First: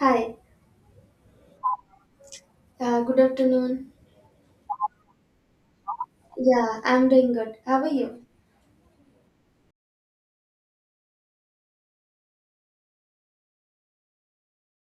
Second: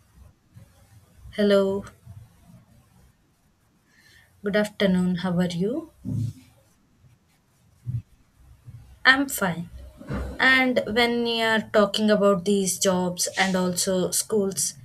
Hi, Hello, good afternoon. good afternoon. How are you? Yeah, I'm doing good. How are you? I'm fine. And when we are talking about these jobs and also schools,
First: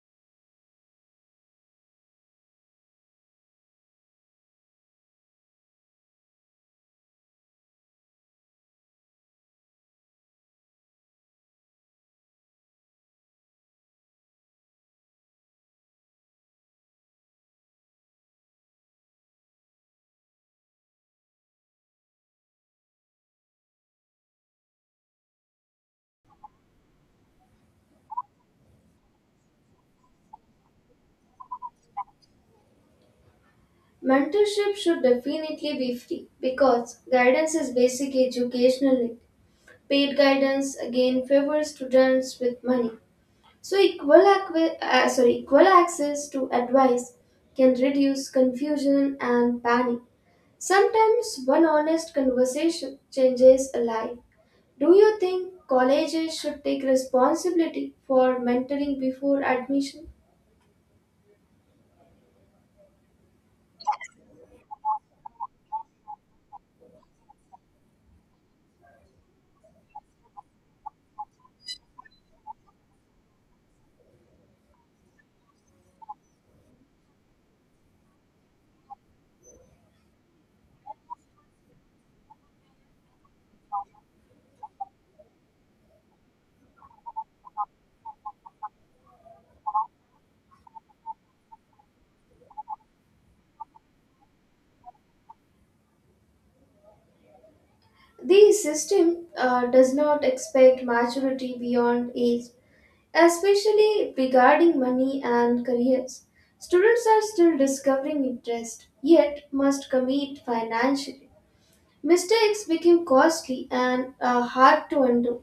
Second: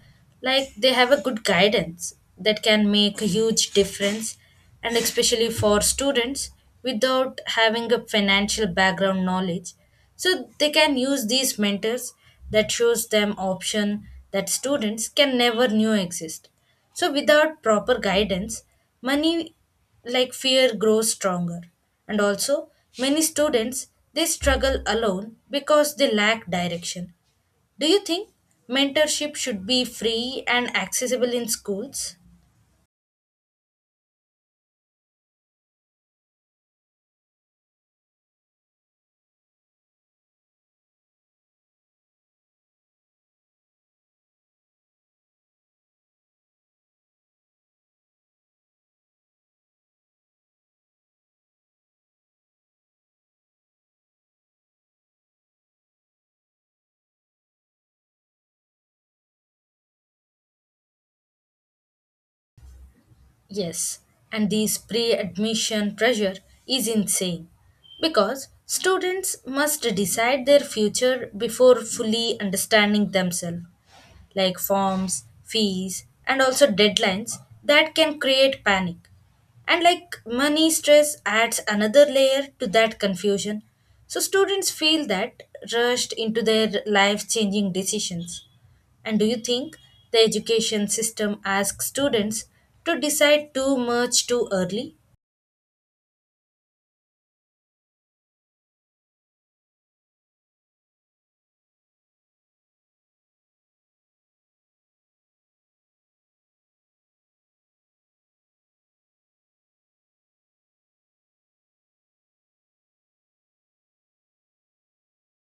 like they have a good guidance that can make a huge difference, and especially for students without having a financial background knowledge. So they can use these mentors that shows them option that students can never knew exist. So without proper guidance, money like fear grows stronger and also many students they struggle alone because they lack direction. Do you think mentorship should be free and accessible in schools? Mentorship should definitely be free because guidance is basic educational need. Paid guidance again favors students with money. So equal access to advice can reduce confusion and panic. Sometimes one honest conversation changes a life. Do you think colleges should take responsibility for mentoring before admission? Yes. And this pre-admission pressure is insane because students must decide their future before fully understanding themselves, like forms, fees, and also deadlines that can create panic. And like money stress adds another layer to that confusion. So students feel that rushed into their life changing decisions. And do you think the education system asks students to decide too much too early? The system does not expect maturity beyond age, especially regarding money and careers. Students are still discovering interest, yet must commit financially. Mistakes become costly and hard to undo.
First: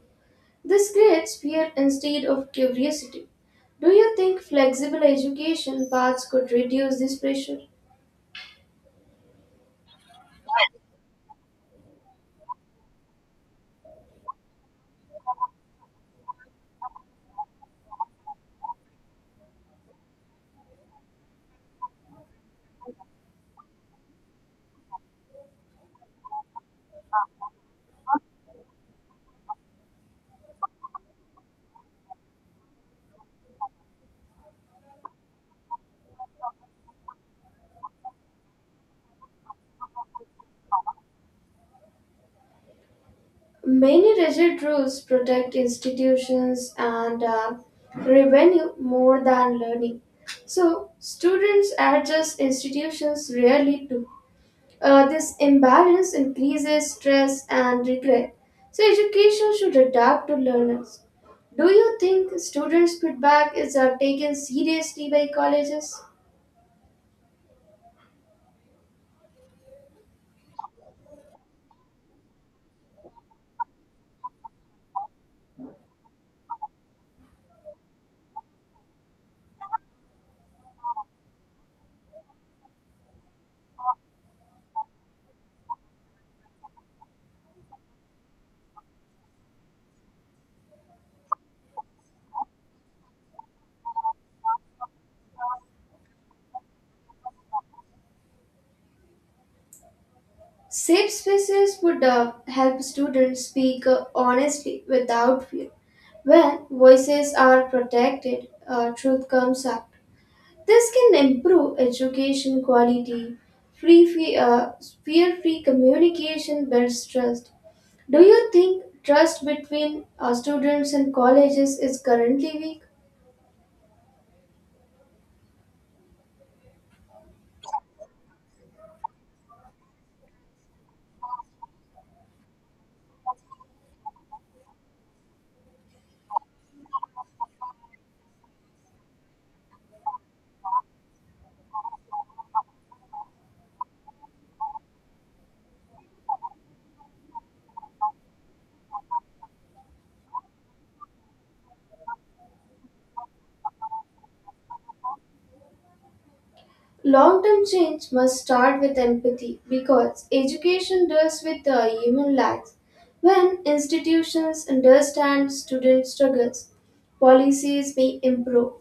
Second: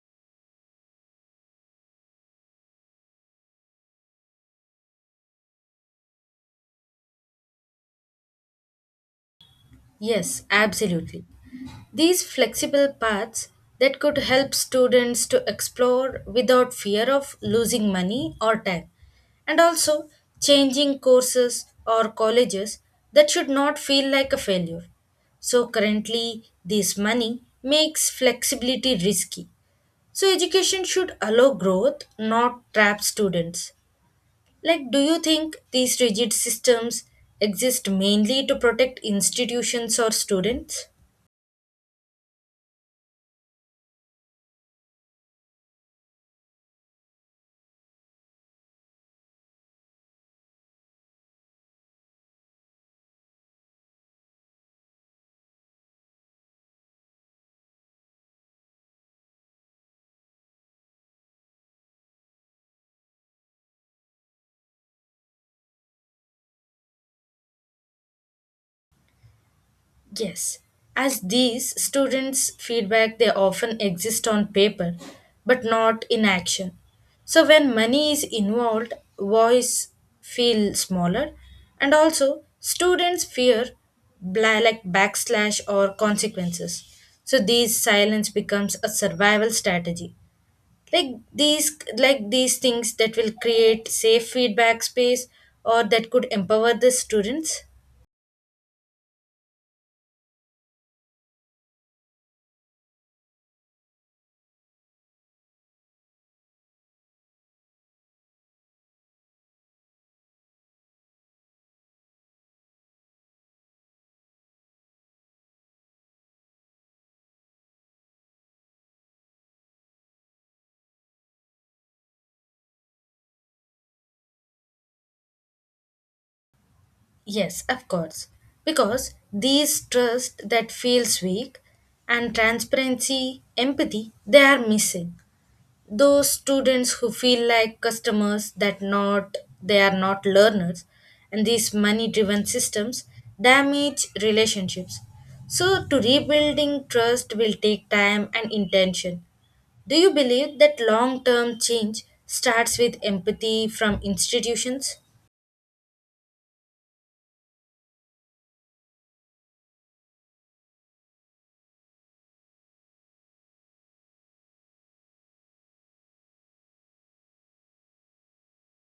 This creates fear instead of curiosity. Do you think flexible education paths could reduce this pressure? Yes, absolutely. These flexible paths that could help students to explore without fear of losing money or time, and also changing courses or colleges that should not feel like a failure. So, currently, this money makes flexibility risky. So, education should allow growth, not trap students. Like, do you think these rigid systems exist mainly to protect institutions or students? Many rigid rules protect institutions and revenue more than learning. So, students adjust institutions rarely do. This imbalance increases stress and regret. So, education should adapt to learners. Do you think students' feedback is taken seriously by colleges? Yes, as these students' feedback, they often exist on paper but not in action. So, when money is involved, voice feel smaller, and also students fear like backslash or consequences. So, these silence becomes a survival strategy, like these things that will create safe feedback space or that could empower the students. Safe spaces would help students speak honestly without fear. When voices are protected, truth comes out. This can improve education quality. Free, fe- uh, Fear-free communication builds trust. Do you think trust between students and colleges is currently weak? Yes, of course, because these trust that feels weak and transparency empathy they are missing. Those students who feel like customers that not, they are not learners, and these money driven systems damage relationships. So to rebuilding trust will take time and intention. Do you believe that long term change starts with empathy from institutions? Long term change must start with empathy because education deals with the human lives. When institutions understand student struggles, policies may improve.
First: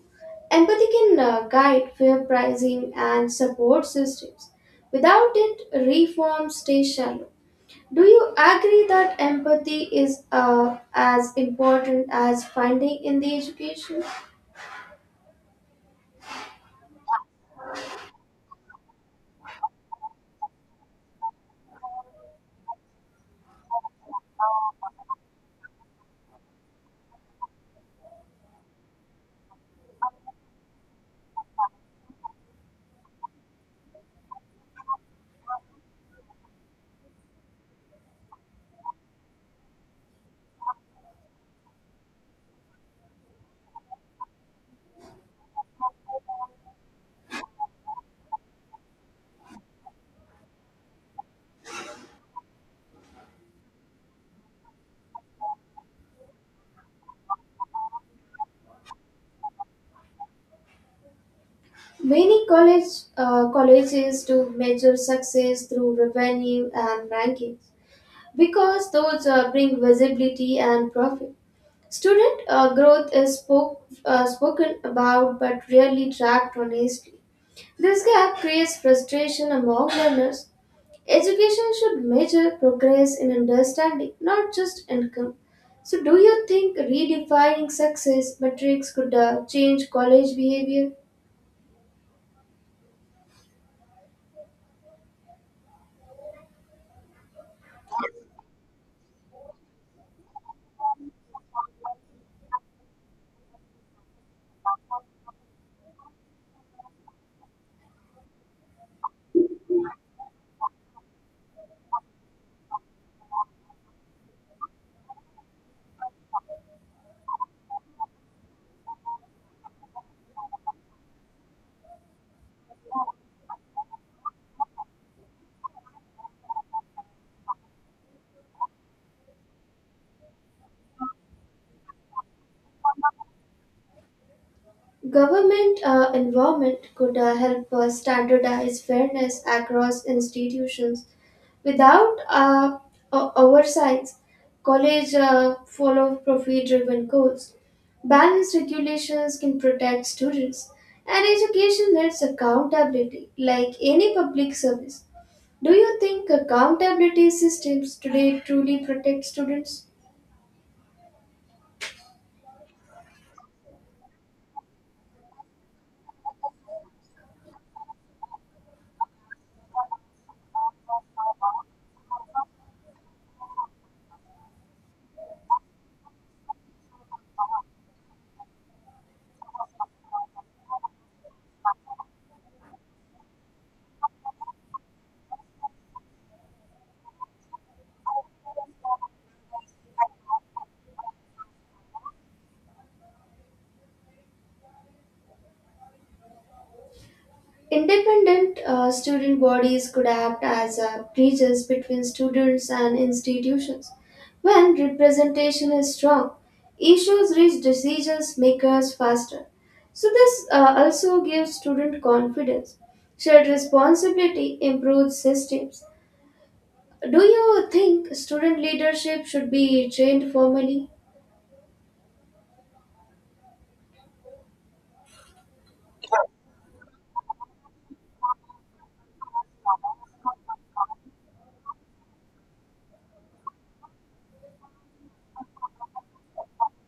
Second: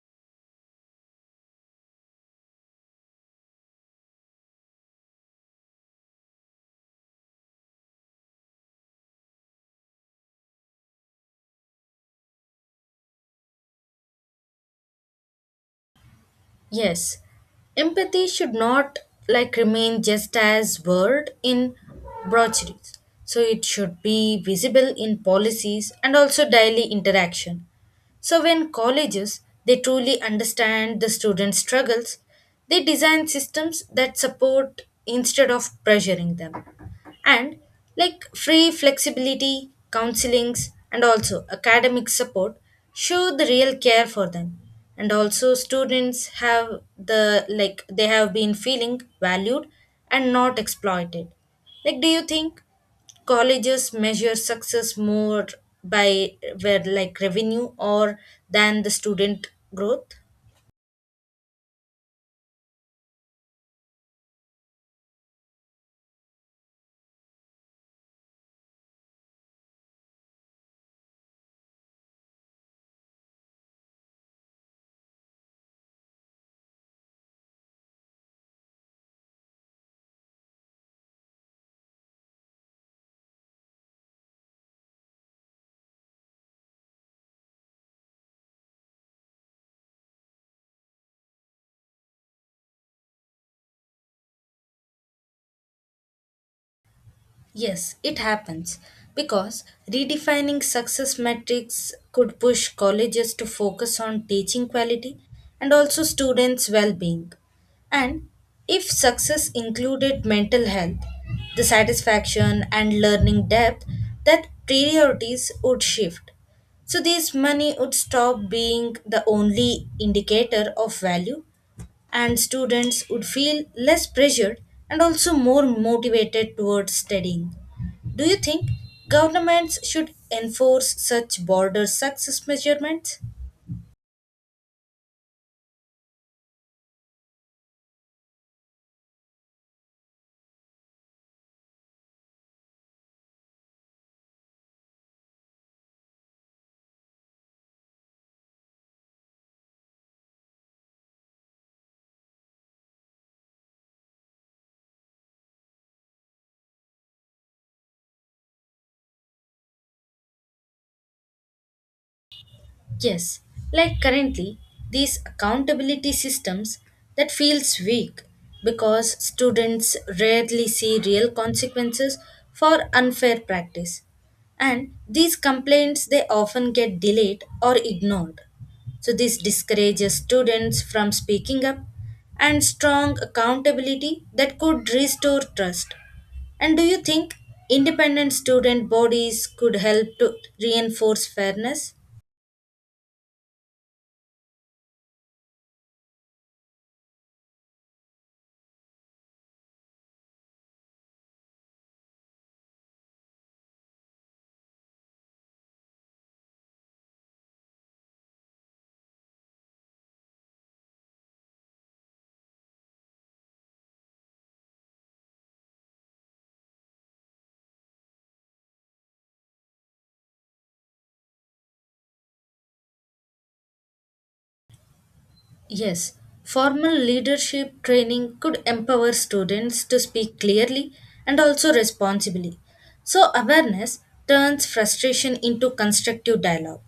Empathy can guide fair pricing and support systems. Without it, reform stays shallow. Do you agree that empathy is as important as funding in the education? Yes, empathy should not like remain just as word in brochures. So it should be visible in policies and also daily interaction. So when colleges they truly understand the students' struggles, they design systems that support instead of pressuring them and like free flexibility, counselings, and also academic support show the real care for them. And also, students have the like they have been feeling valued and not exploited. Like, do you think colleges measure success more by where like revenue or than the student growth? Many colleges do measure success through revenue and rankings because those bring visibility and profit. Student growth is spoken about but rarely tracked honestly. This gap creates frustration among learners. Education should measure progress in understanding, not just income. So, do you think redefining success metrics could change college behavior? Yes, it happens because redefining success metrics could push colleges to focus on teaching quality and also students' well being. And if success included mental health, the satisfaction, and learning depth, that priorities would shift. So, this money would stop being the only indicator of value and students would feel less pressured and also more motivated towards studying. Do you think governments should enforce such border success measurements? Government involvement could help standardize fairness across institutions without oversights. College follow profit-driven goals. Balanced regulations can protect students, and education needs accountability, like any public service. Do you think accountability systems today truly protect students? Yes, like currently, these accountability systems that feels weak because students rarely see real consequences for unfair practice. And these complaints they often get delayed or ignored. So this discourages students from speaking up and strong accountability that could restore trust. And do you think independent student bodies could help to reinforce fairness? Independent student bodies could act as bridges between students and institutions. When representation is strong, issues reach decision makers faster. So, this also gives student confidence. Shared responsibility improves systems. Do you think student leadership should be trained formally? Yes, formal leadership training could empower students to speak clearly and also responsibly. So, awareness turns frustration into constructive dialogue.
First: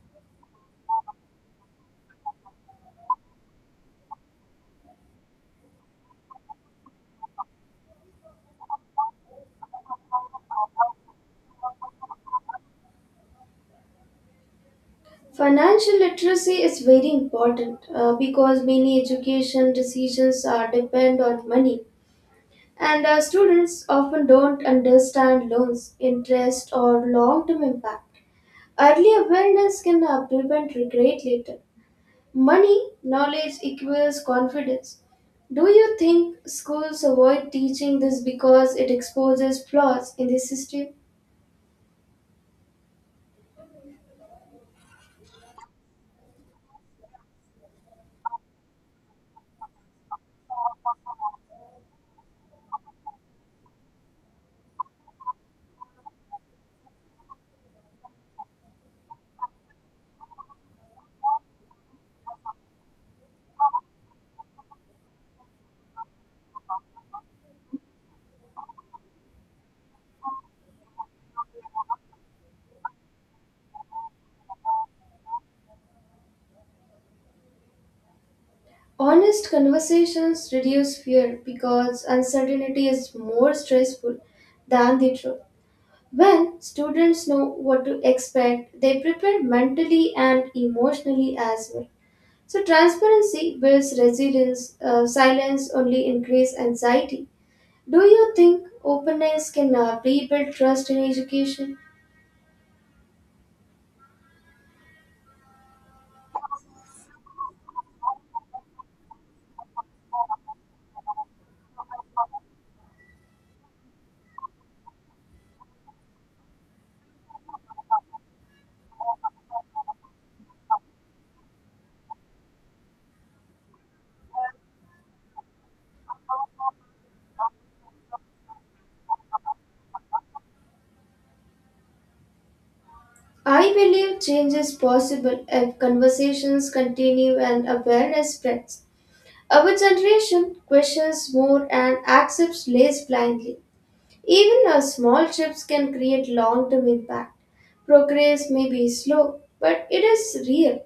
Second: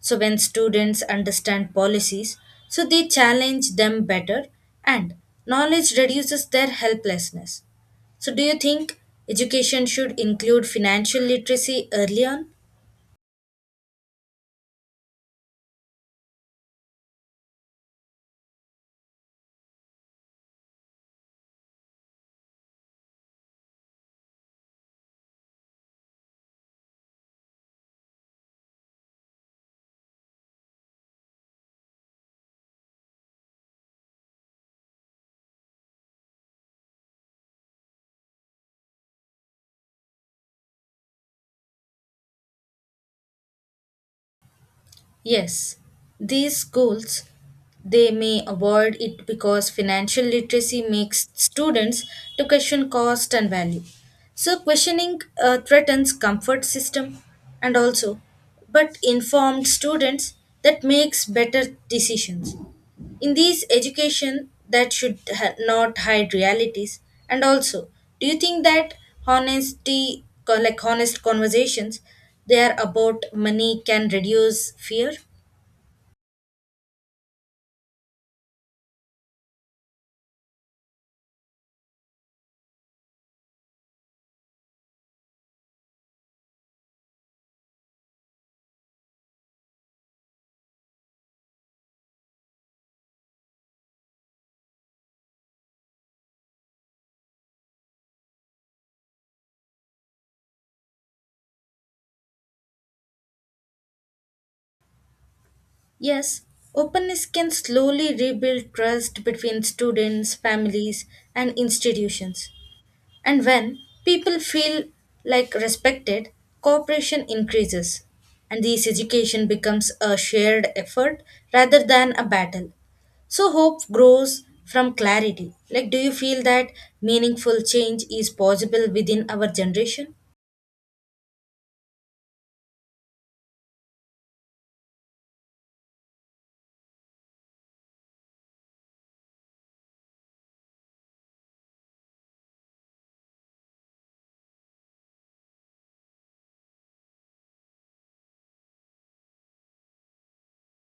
So, when students understand policies, so they challenge them better and knowledge reduces their helplessness. So, do you think education should include financial literacy early on? Financial literacy is very important because many education decisions are depend on money. And students often don't understand loans, interest, or long term impact. Early awareness can prevent regret later. Money, knowledge equals confidence. Do you think schools avoid teaching this because it exposes flaws in the system? Yes, these schools they may avoid it because financial literacy makes students to question cost and value. So questioning threatens comfort system and also but informed students that makes better decisions in these education that should not hide realities. And also, do you think that like honest conversations they are about money can reduce fear? Honest conversations reduce fear because uncertainty is more stressful than the truth. When students know what to expect, they prepare mentally and emotionally as well. So, transparency builds resilience, silence only increases anxiety. Do you think openness can rebuild trust in education? Yes, openness can slowly rebuild trust between students, families, and institutions. And when people feel like respected, cooperation increases, and this education becomes a shared effort rather than a battle. So hope grows from clarity. Like, do you feel that meaningful change is possible within our generation? I believe change is possible if conversations continue and awareness spreads. Our generation questions more and accepts less blindly. Even a small shifts can create long term impact. Progress may be slow, but it is real.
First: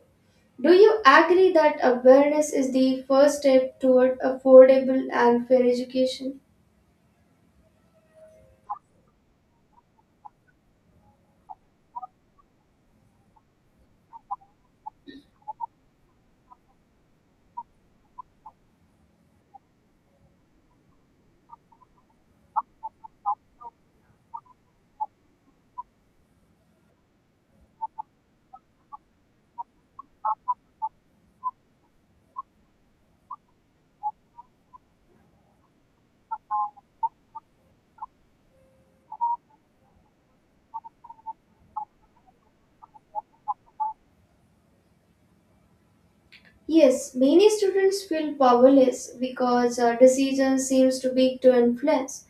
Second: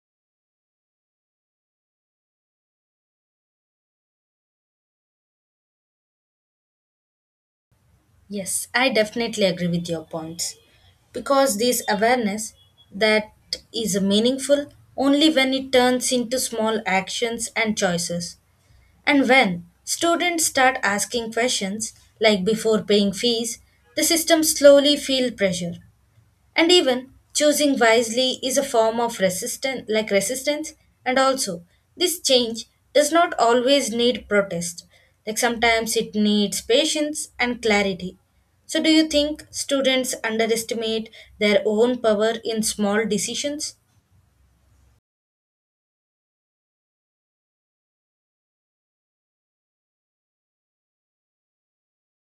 Do you agree that awareness is the first step toward affordable and fair education? Yes, I definitely agree with your points. Because this awareness that is meaningful only when it turns into small actions and choices. And when students start asking questions, like before paying fees, the system slowly feel pressure and even choosing wisely is a form of resistance like resistance and also this change does not always need protest, like sometimes it needs patience and clarity. So do you think students underestimate their own power in small decisions? Yes, many students feel powerless because our decision seems too big to influence.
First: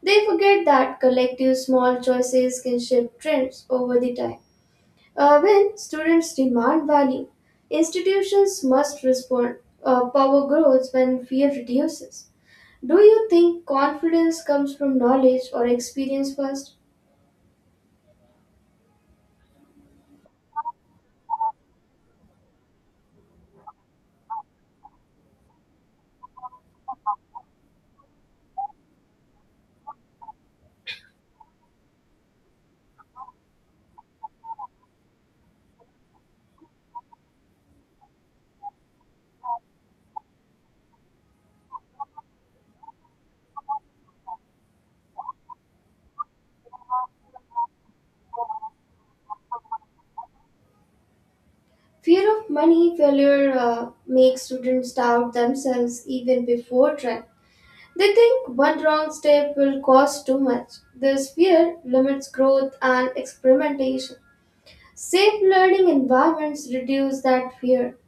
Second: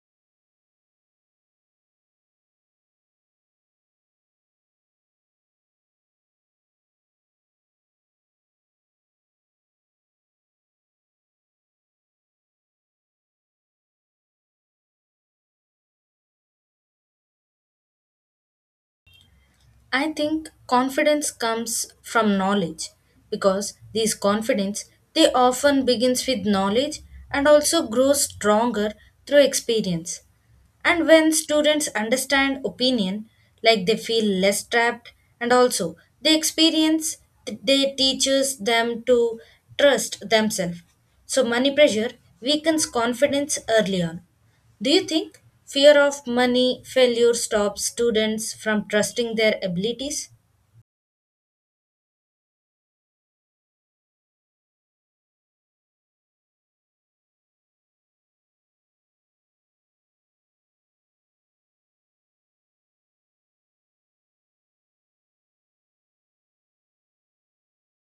They forget that collective small choices can shape trends over the time. When students demand value, institutions must respond. Power grows when fear reduces. Do you think confidence comes from knowledge or experience first? I think confidence comes from knowledge because this confidence they often begins with knowledge and also grows stronger through experience. And when students understand opinion, like they feel less trapped and also they experience they teaches them to trust themselves. So money pressure weakens confidence early on. Do you think fear of money failure stops students from trusting their abilities? Fear of money failure makes students doubt themselves even before trying. They think one wrong step will cost too much. This fear limits growth and experimentation. Safe learning environments reduce that fear.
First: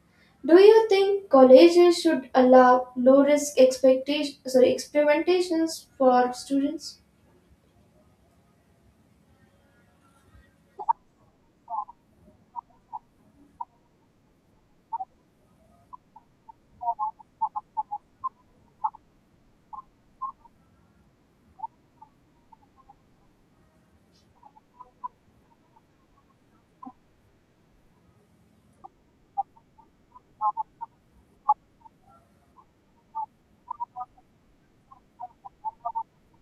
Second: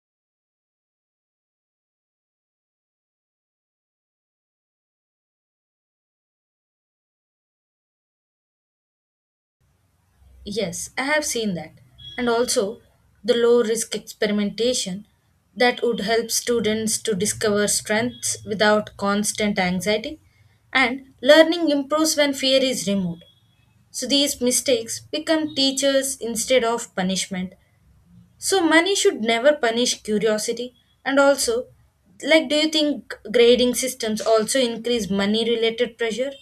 Do you think colleges should allow low-risk experimentations for students? Yes, I have seen that. And also the low risk experimentation that would help students to discover strengths without constant anxiety. And learning improves when fear is removed. So these mistakes become teachers instead of punishment. So money should never punish curiosity. And also, like, do you think grading systems also increase money related pressure?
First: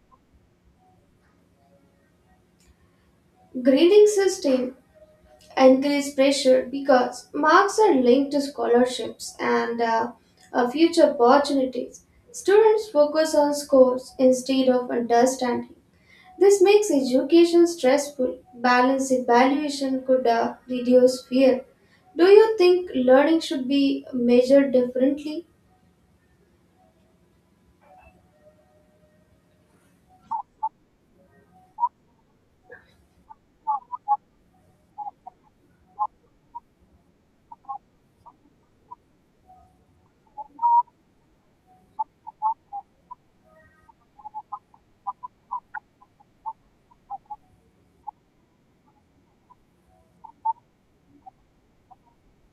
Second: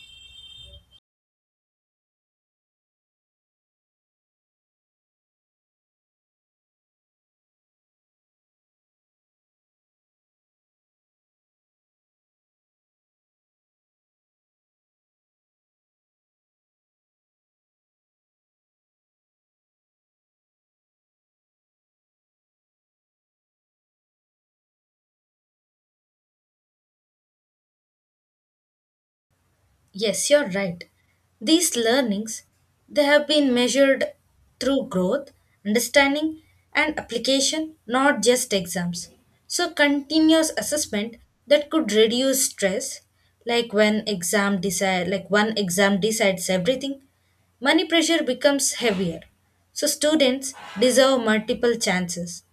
Grading system increased pressure because marks are linked to scholarships and future opportunities. Students focus on scores instead of understanding. This makes education stressful. Balanced evaluation could reduce fear. Do you think learning should be measured differently? Yes, you're right. These learnings they have been measured through growth, understanding and application, not just exams. So continuous assessment that could reduce stress, like when exam decide like one exam decides everything, money pressure becomes heavier. So students deserve multiple chances.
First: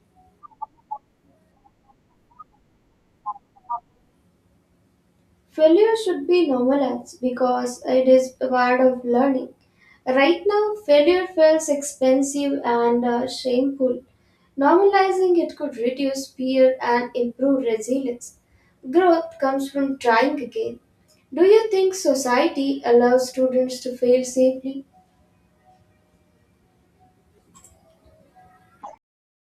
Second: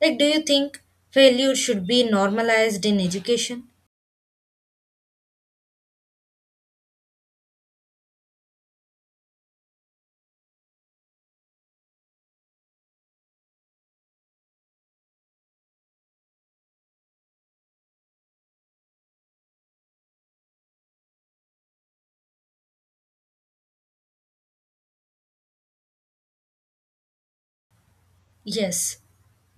Like, do you think failure should be normalized in education? Failure should be normalized because it is part of learning. Right now, failure feels expensive and shameful. Normalizing it could reduce fear and improve resilience. Growth comes from trying again. Do you think society allows students to fail safely? Yes,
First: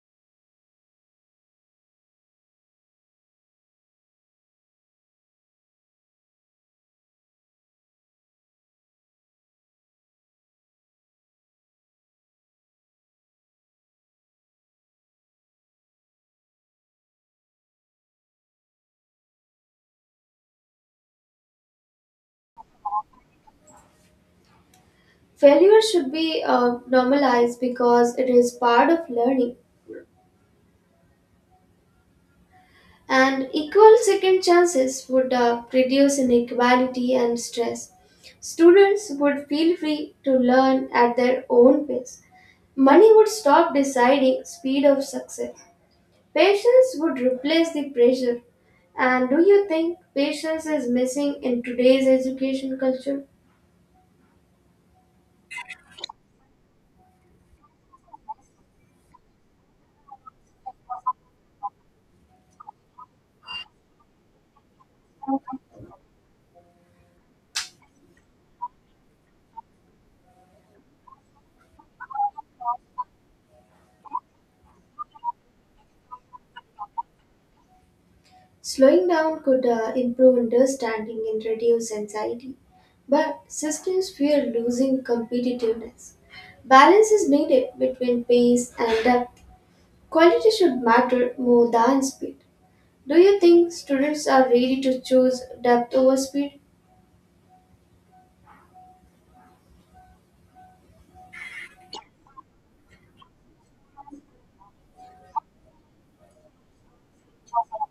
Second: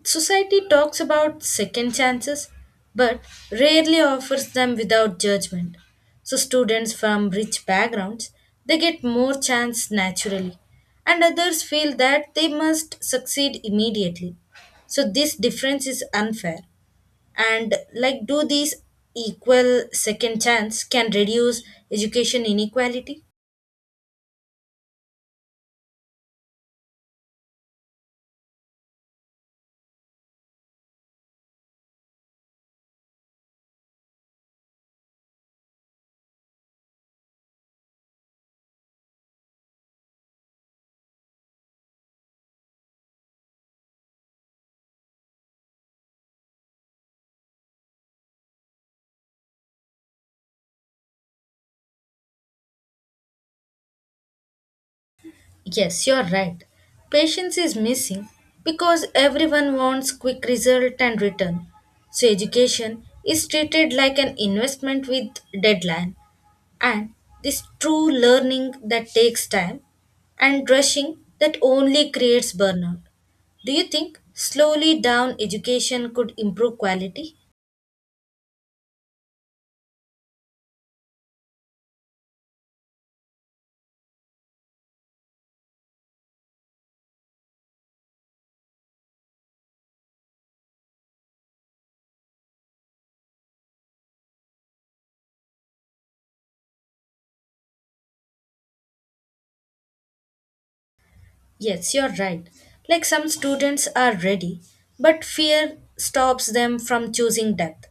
society talks about second chances but rarely offers them without judgment. So students from rich backgrounds they get more chance naturally and others feel that they must succeed immediately. So this difference is unfair. And like, do these equal second chance can reduce education inequality? Failure should be normalized because it is part of learning. And equal second chances would reduce inequality and stress. Students would feel free to learn at their own pace. Money would stop deciding speed of success. Patience would replace the pressure. And do you think patience is missing in today's education culture? Yes, you're right. Patience is missing because everyone wants quick result and return. So education is treated like an investment with deadline and this true learning that takes time and rushing that only creates burnout. Do you think slowly down education could improve quality? Slowing down could improve understanding and reduce anxiety, but systems fear losing competitiveness. Balance is needed between pace and depth. Quality should matter more than speed. Do you think students are ready to choose depth over speed? Yes, you're right. Like some students are ready, but fear stops them from choosing depth.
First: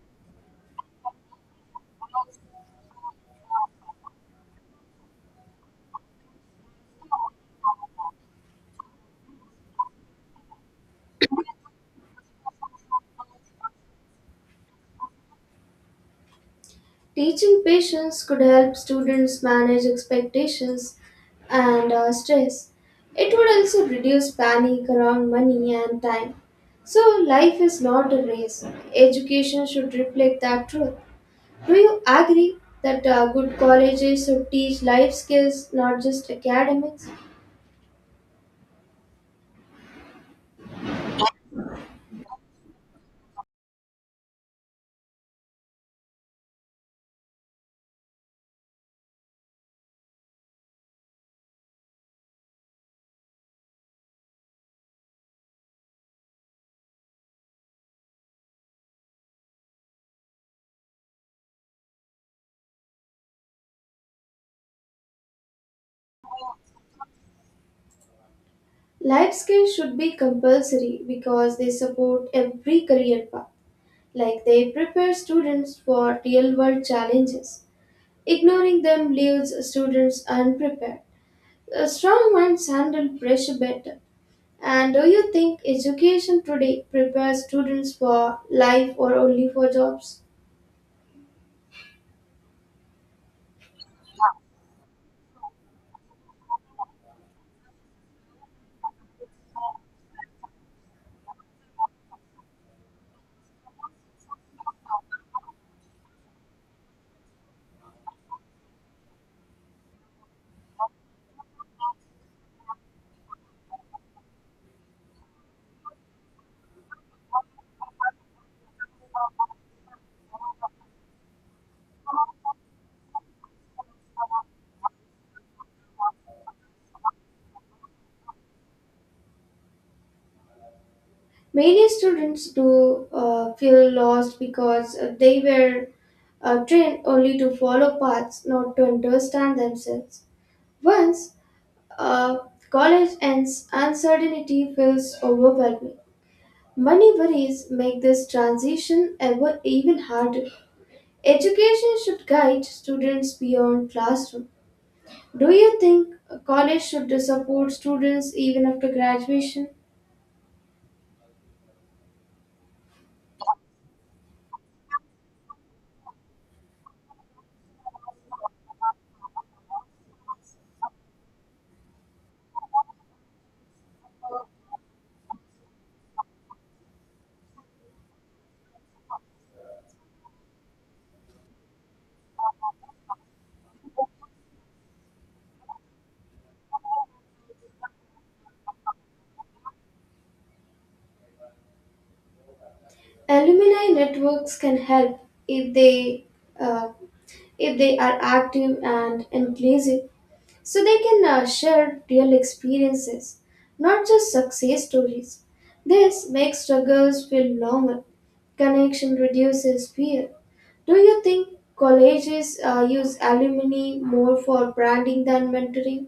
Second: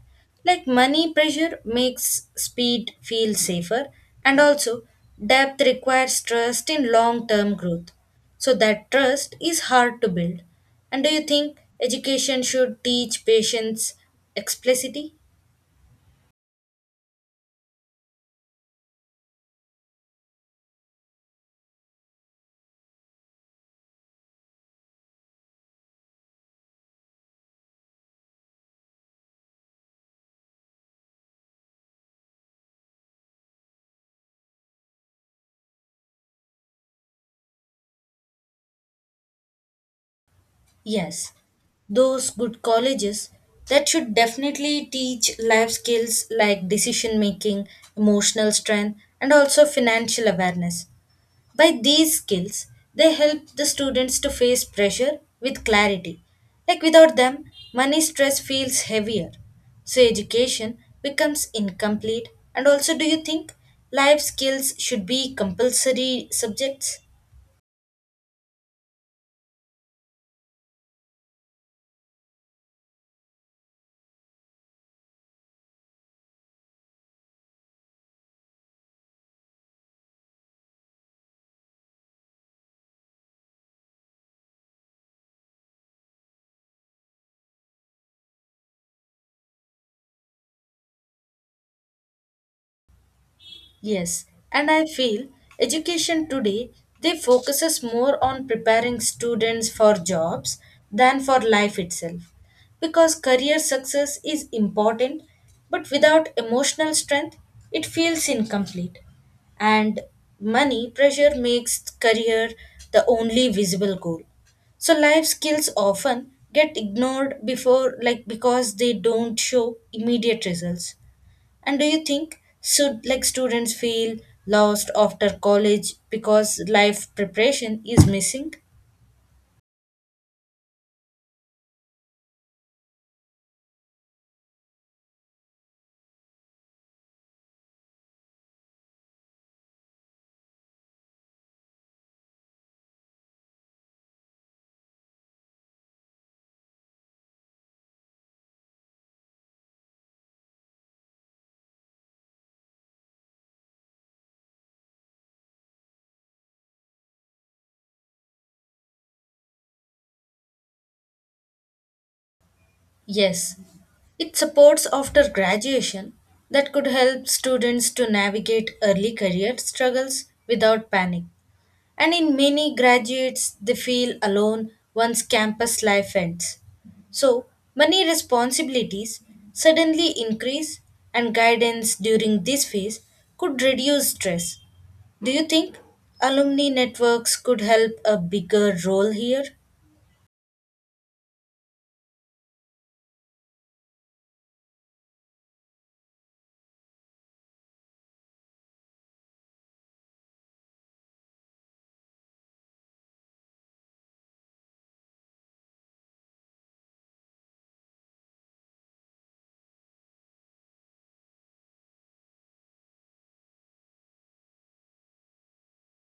Like money pressure makes speed feel safer, and also depth requires trust in long term growth. So that trust is hard to build. And do you think education should teach patience explicitly? Teaching patience could help students manage expectations and stress. It would also reduce panic around money and time. So, life is not a race. Education should reflect that truth. Do you agree that good colleges should teach life skills, not just academics? Yes, those good colleges that should definitely teach life skills like decision making, emotional strength, and also financial awareness. By these skills, they help the students to face pressure with clarity. Like without them, money stress feels heavier. So education becomes incomplete. And also, do you think life skills should be compulsory subjects? Life skills should be compulsory because they support every career path, like they prepare students for real world challenges. Ignoring them leaves students unprepared. A strong minds handle pressure better. And do you think education today prepares students for life or only for jobs? Yes, and I feel education today they focuses more on preparing students for jobs than for life itself because career success is important but without emotional strength it feels incomplete and money pressure makes career the only visible goal, so life skills often get ignored before like because they don't show immediate results. And do you think should like students feel lost after college because life preparation is missing? Many students do feel lost because they were trained only to follow paths, not to understand themselves. Once uh, college ends, uncertainty feels overwhelming. Money worries make this transition ever even harder. Education should guide students beyond classroom. Do you think a college should support students even after graduation? Yes. It supports after graduation that could help students to navigate early career struggles without panic. And in many graduates, they feel alone once campus life ends. So, many responsibilities suddenly increase, and guidance during this phase could reduce stress. Do you think alumni networks could help a bigger role here? Alumni networks can help if they uh, if they are active and inclusive. So they can share real experiences, not just success stories. This makes struggles feel normal. Connection reduces fear. Do you think colleges use alumni more for branding than mentoring?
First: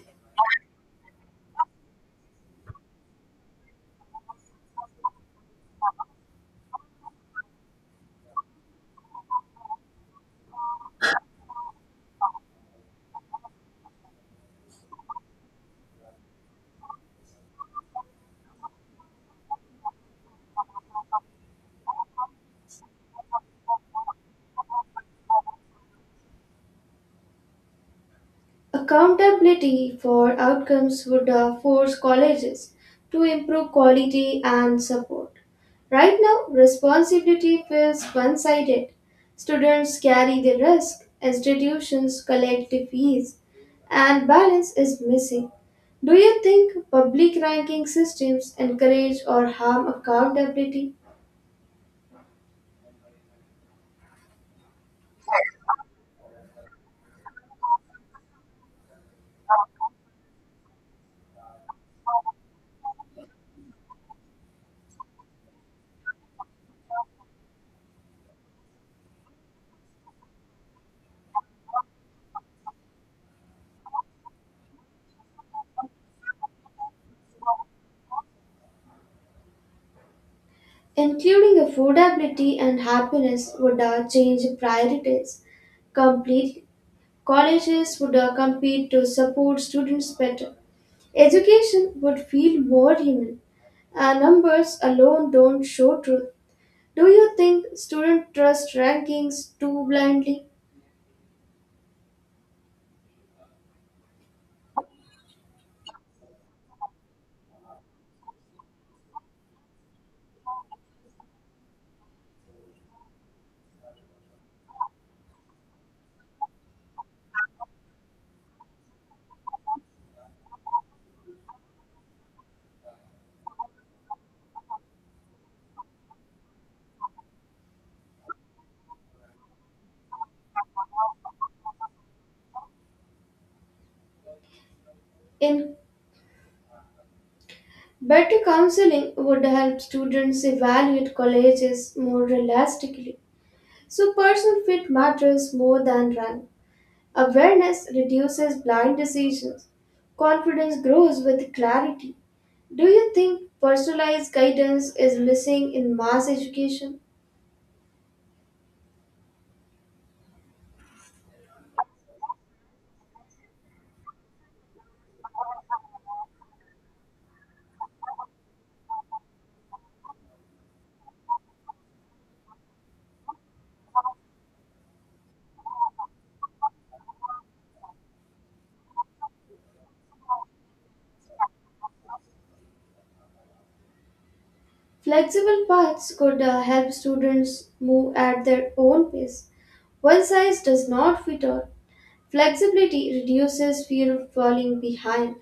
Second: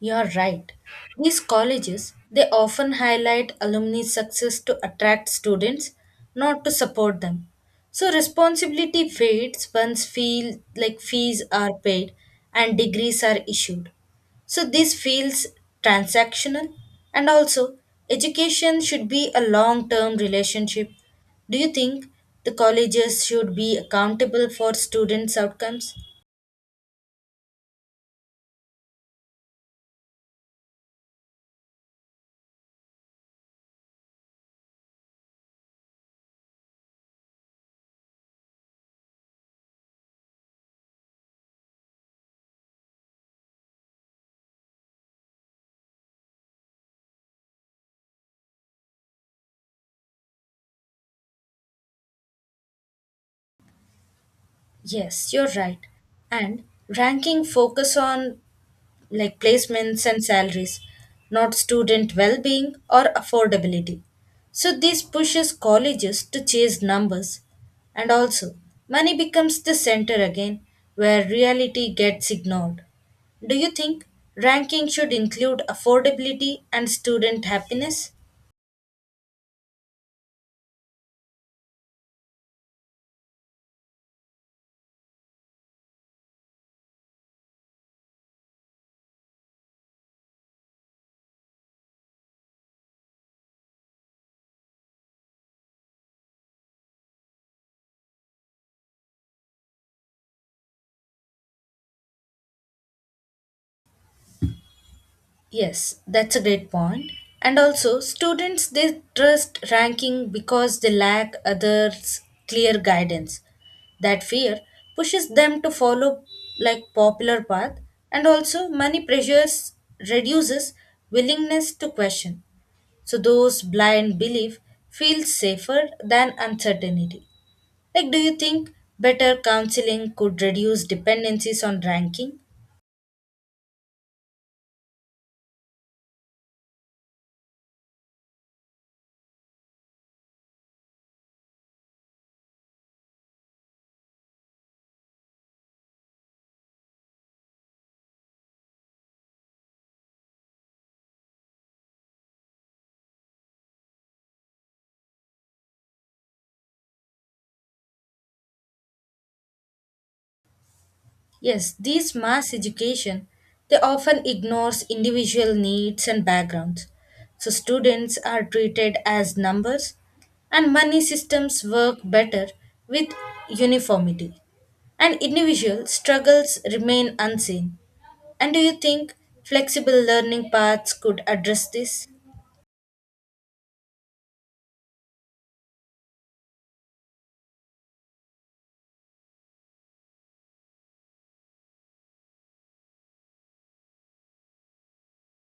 You're right. These colleges, they often highlight alumni success to attract students, not to support them. So responsibility fades once feel like fees are paid and degrees are issued. So this feels transactional and also education should be a long-term relationship. Do you think the colleges should be accountable for students' outcomes? Accountability for outcomes would force colleges to improve quality and support. Right now, responsibility feels one sided. Students carry the risk, institutions collect the fees, and balance is missing. Do you think public ranking systems encourage or harm accountability? Yes, you're right. And ranking focus on like placements and salaries, not student well being or affordability. So, this pushes colleges to chase numbers. And also, money becomes the center again where reality gets ignored. Do you think ranking should include affordability and student happiness? Including affordability and happiness would change priorities completely. Colleges would compete to support students better. Education would feel more human. Numbers alone don't show truth. Do you think students trust rankings too blindly? Yes, that's a great point. And also, students they trust ranking because they lack others' clear guidance. That fear pushes them to follow like popular path, and also money pressures reduces willingness to question. So those blind belief feels safer than uncertainty. Like, do you think better counseling could reduce dependencies on ranking? In Better counseling would help students evaluate colleges more realistically. So personal fit matters more than rank. Awareness reduces blind decisions. Confidence grows with clarity. Do you think personalized guidance is missing in mass education? Yes, this mass education they often ignores individual needs and backgrounds. So students are treated as numbers and money systems work better with uniformity. And individual struggles remain unseen. And do you think flexible learning paths could address this? Flexible paths could help students move at their own pace. One size does not fit all. Flexibility reduces fear of falling behind.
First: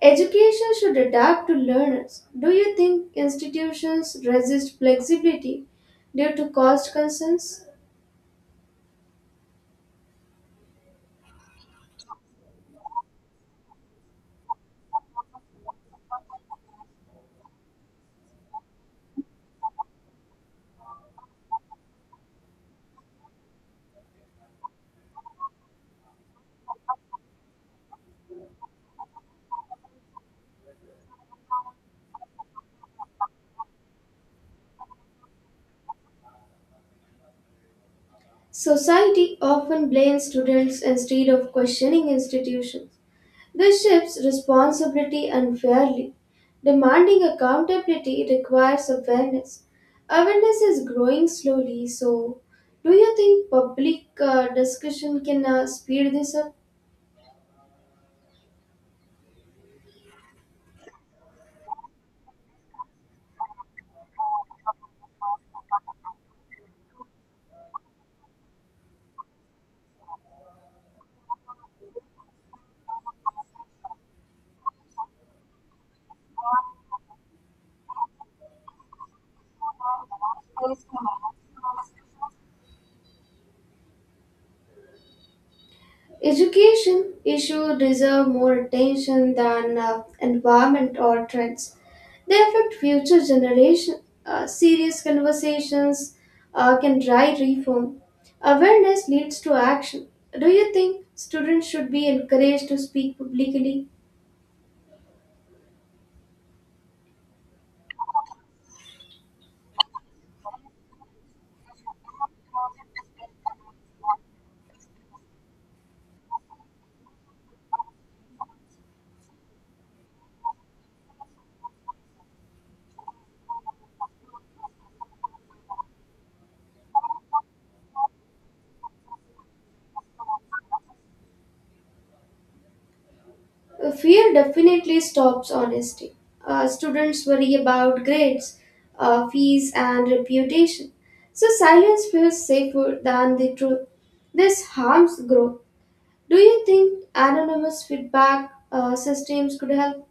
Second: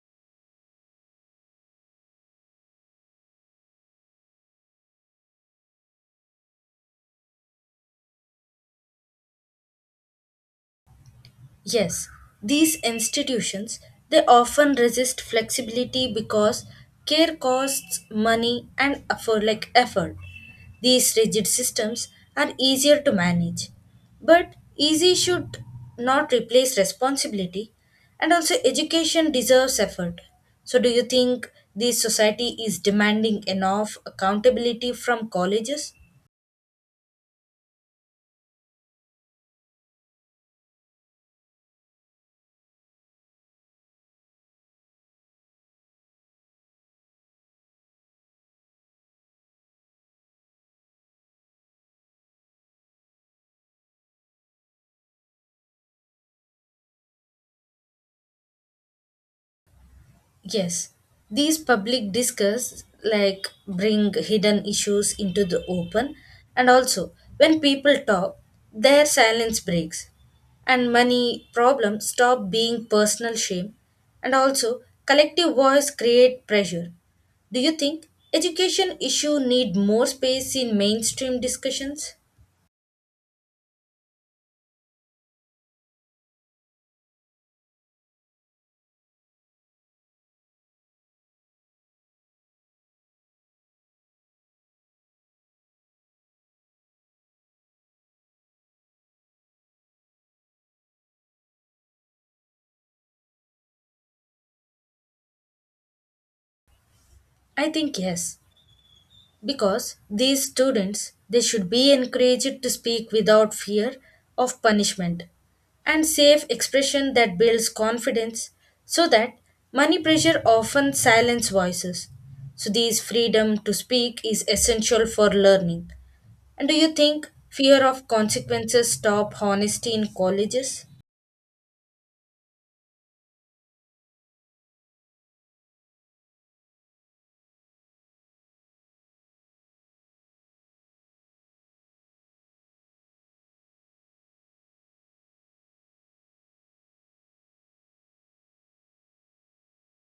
Education should adapt to learners. Do you think institutions resist flexibility due to cost concerns? Yes, these institutions they often resist flexibility because care costs money and effort. These rigid systems are easier to manage. But easy should not replace responsibility and also education deserves effort. So do you think this society is demanding enough accountability from colleges? Society often blames students instead of questioning institutions. This shifts responsibility unfairly. Demanding accountability requires awareness. Awareness is growing slowly, so do you think public discussion can speed this up? Yes, these public discuss like bring hidden issues into the open, and also when people talk, their silence breaks, and money problems stop being personal shame, and also collective voice create pressure. Do you think education issue need more space in mainstream discussions? Education issues deserve more attention than environment or trends. They affect future generations. Serious conversations can drive reform. Awareness leads to action. Do you think students should be encouraged to speak publicly? I think yes, because these students they should be encouraged to speak without fear of punishment and safe expression that builds confidence so that money pressure often silence voices. So this freedom to speak is essential for learning. And do you think fear of consequences stop honesty in colleges? Fear definitely stops honesty. Students worry about grades, fees, and reputation. So silence feels safer than the truth. This harms growth. Do you think anonymous feedback systems could help?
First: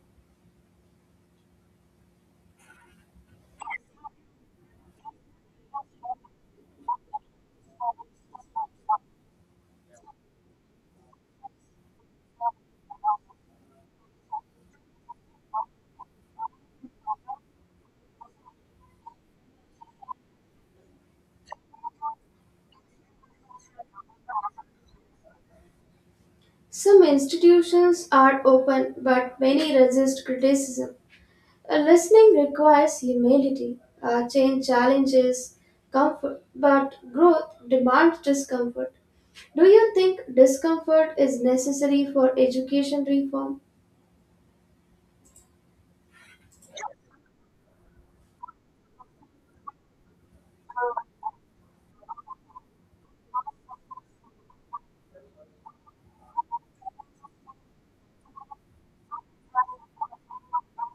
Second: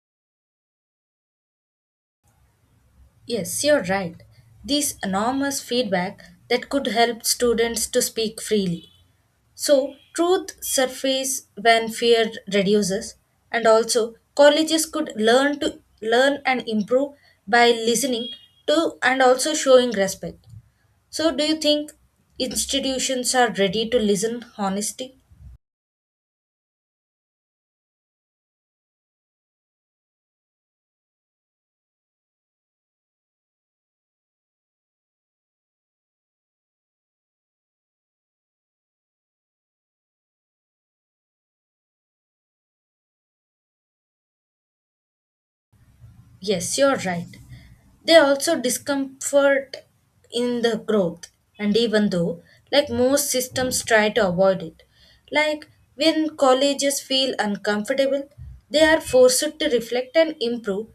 Yes, you're right. This anonymous feedback that could help students to speak freely. So, truth surfaces when fear reduces, and also colleges could learn to learn and improve by listening to and also showing respect. So, do you think institutions are ready to listen honesty? Some institutions are open, but many resist criticism. A listening requires humility. Change challenges comfort, but growth demands discomfort. Do you think discomfort is necessary for education reform? Yes, you're right. They also discomfort in the growth, and even though, like most systems try to avoid it, like when colleges feel uncomfortable, they are forced to reflect and improve.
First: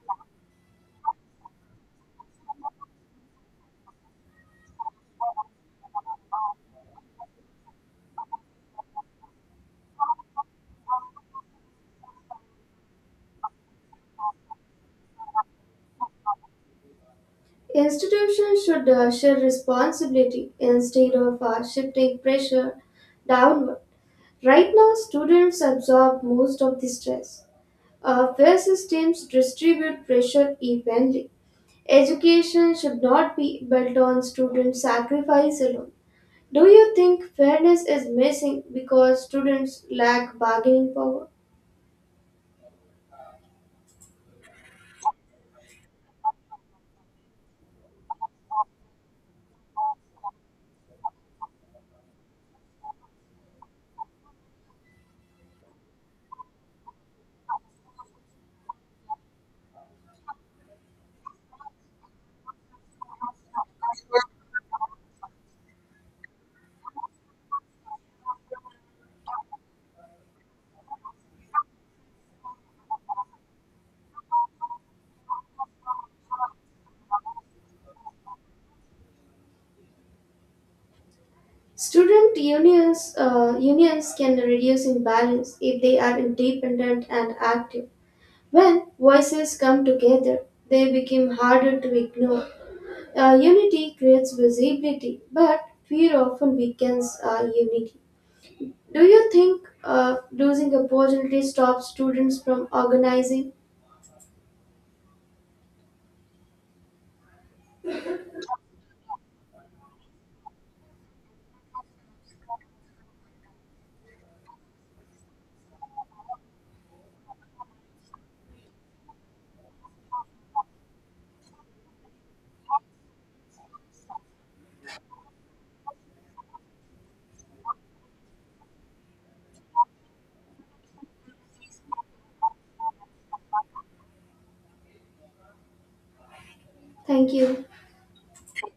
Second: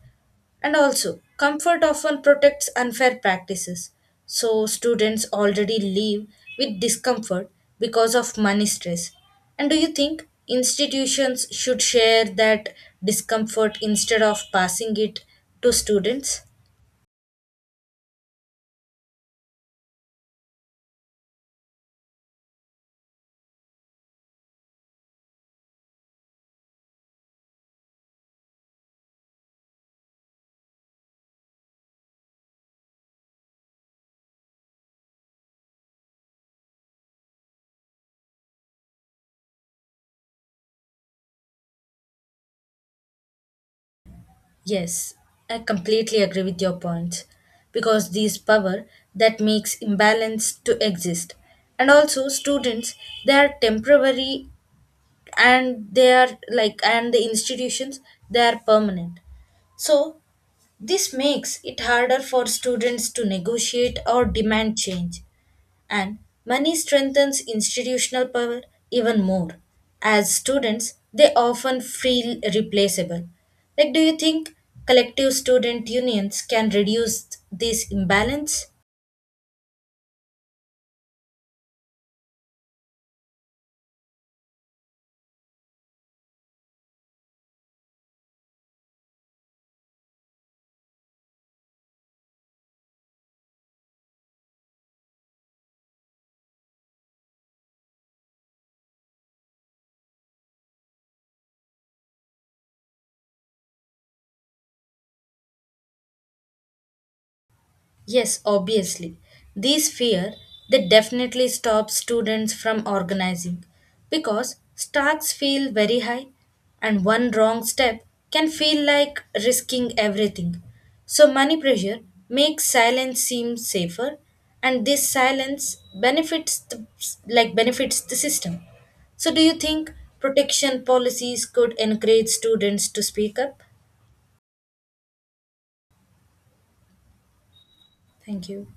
And also, comfort often protects unfair practices. So, students already live with discomfort because of money stress. And do you think institutions should share that discomfort instead of passing it to students? Institutions should share responsibility instead of shifting pressure downward. Right now, students absorb most of the stress. Our fair systems distribute pressure evenly. Education should not be built on student sacrifice alone. Do you think fairness is missing because students lack bargaining power? Yes, I completely agree with your points because these power that makes imbalance to exist and also students they are temporary and they are like and the institutions they are permanent. So this makes it harder for students to negotiate or demand change and money strengthens institutional power even more as students they often feel replaceable. Like, do you think collective student unions can reduce this imbalance? Unions can reduce imbalance if they are independent and active. When voices come together, they become harder to ignore. Unity creates visibility, but fear often weakens our unity. Do you think losing opportunity stops students from organizing? Yes, obviously. These fear they definitely stop students from organizing because stakes feel very high and one wrong step can feel like risking everything. So money pressure makes silence seem safer and this silence benefits the, like benefits the system. So do you think protection policies could encourage students to speak up? Thank you. Thank you.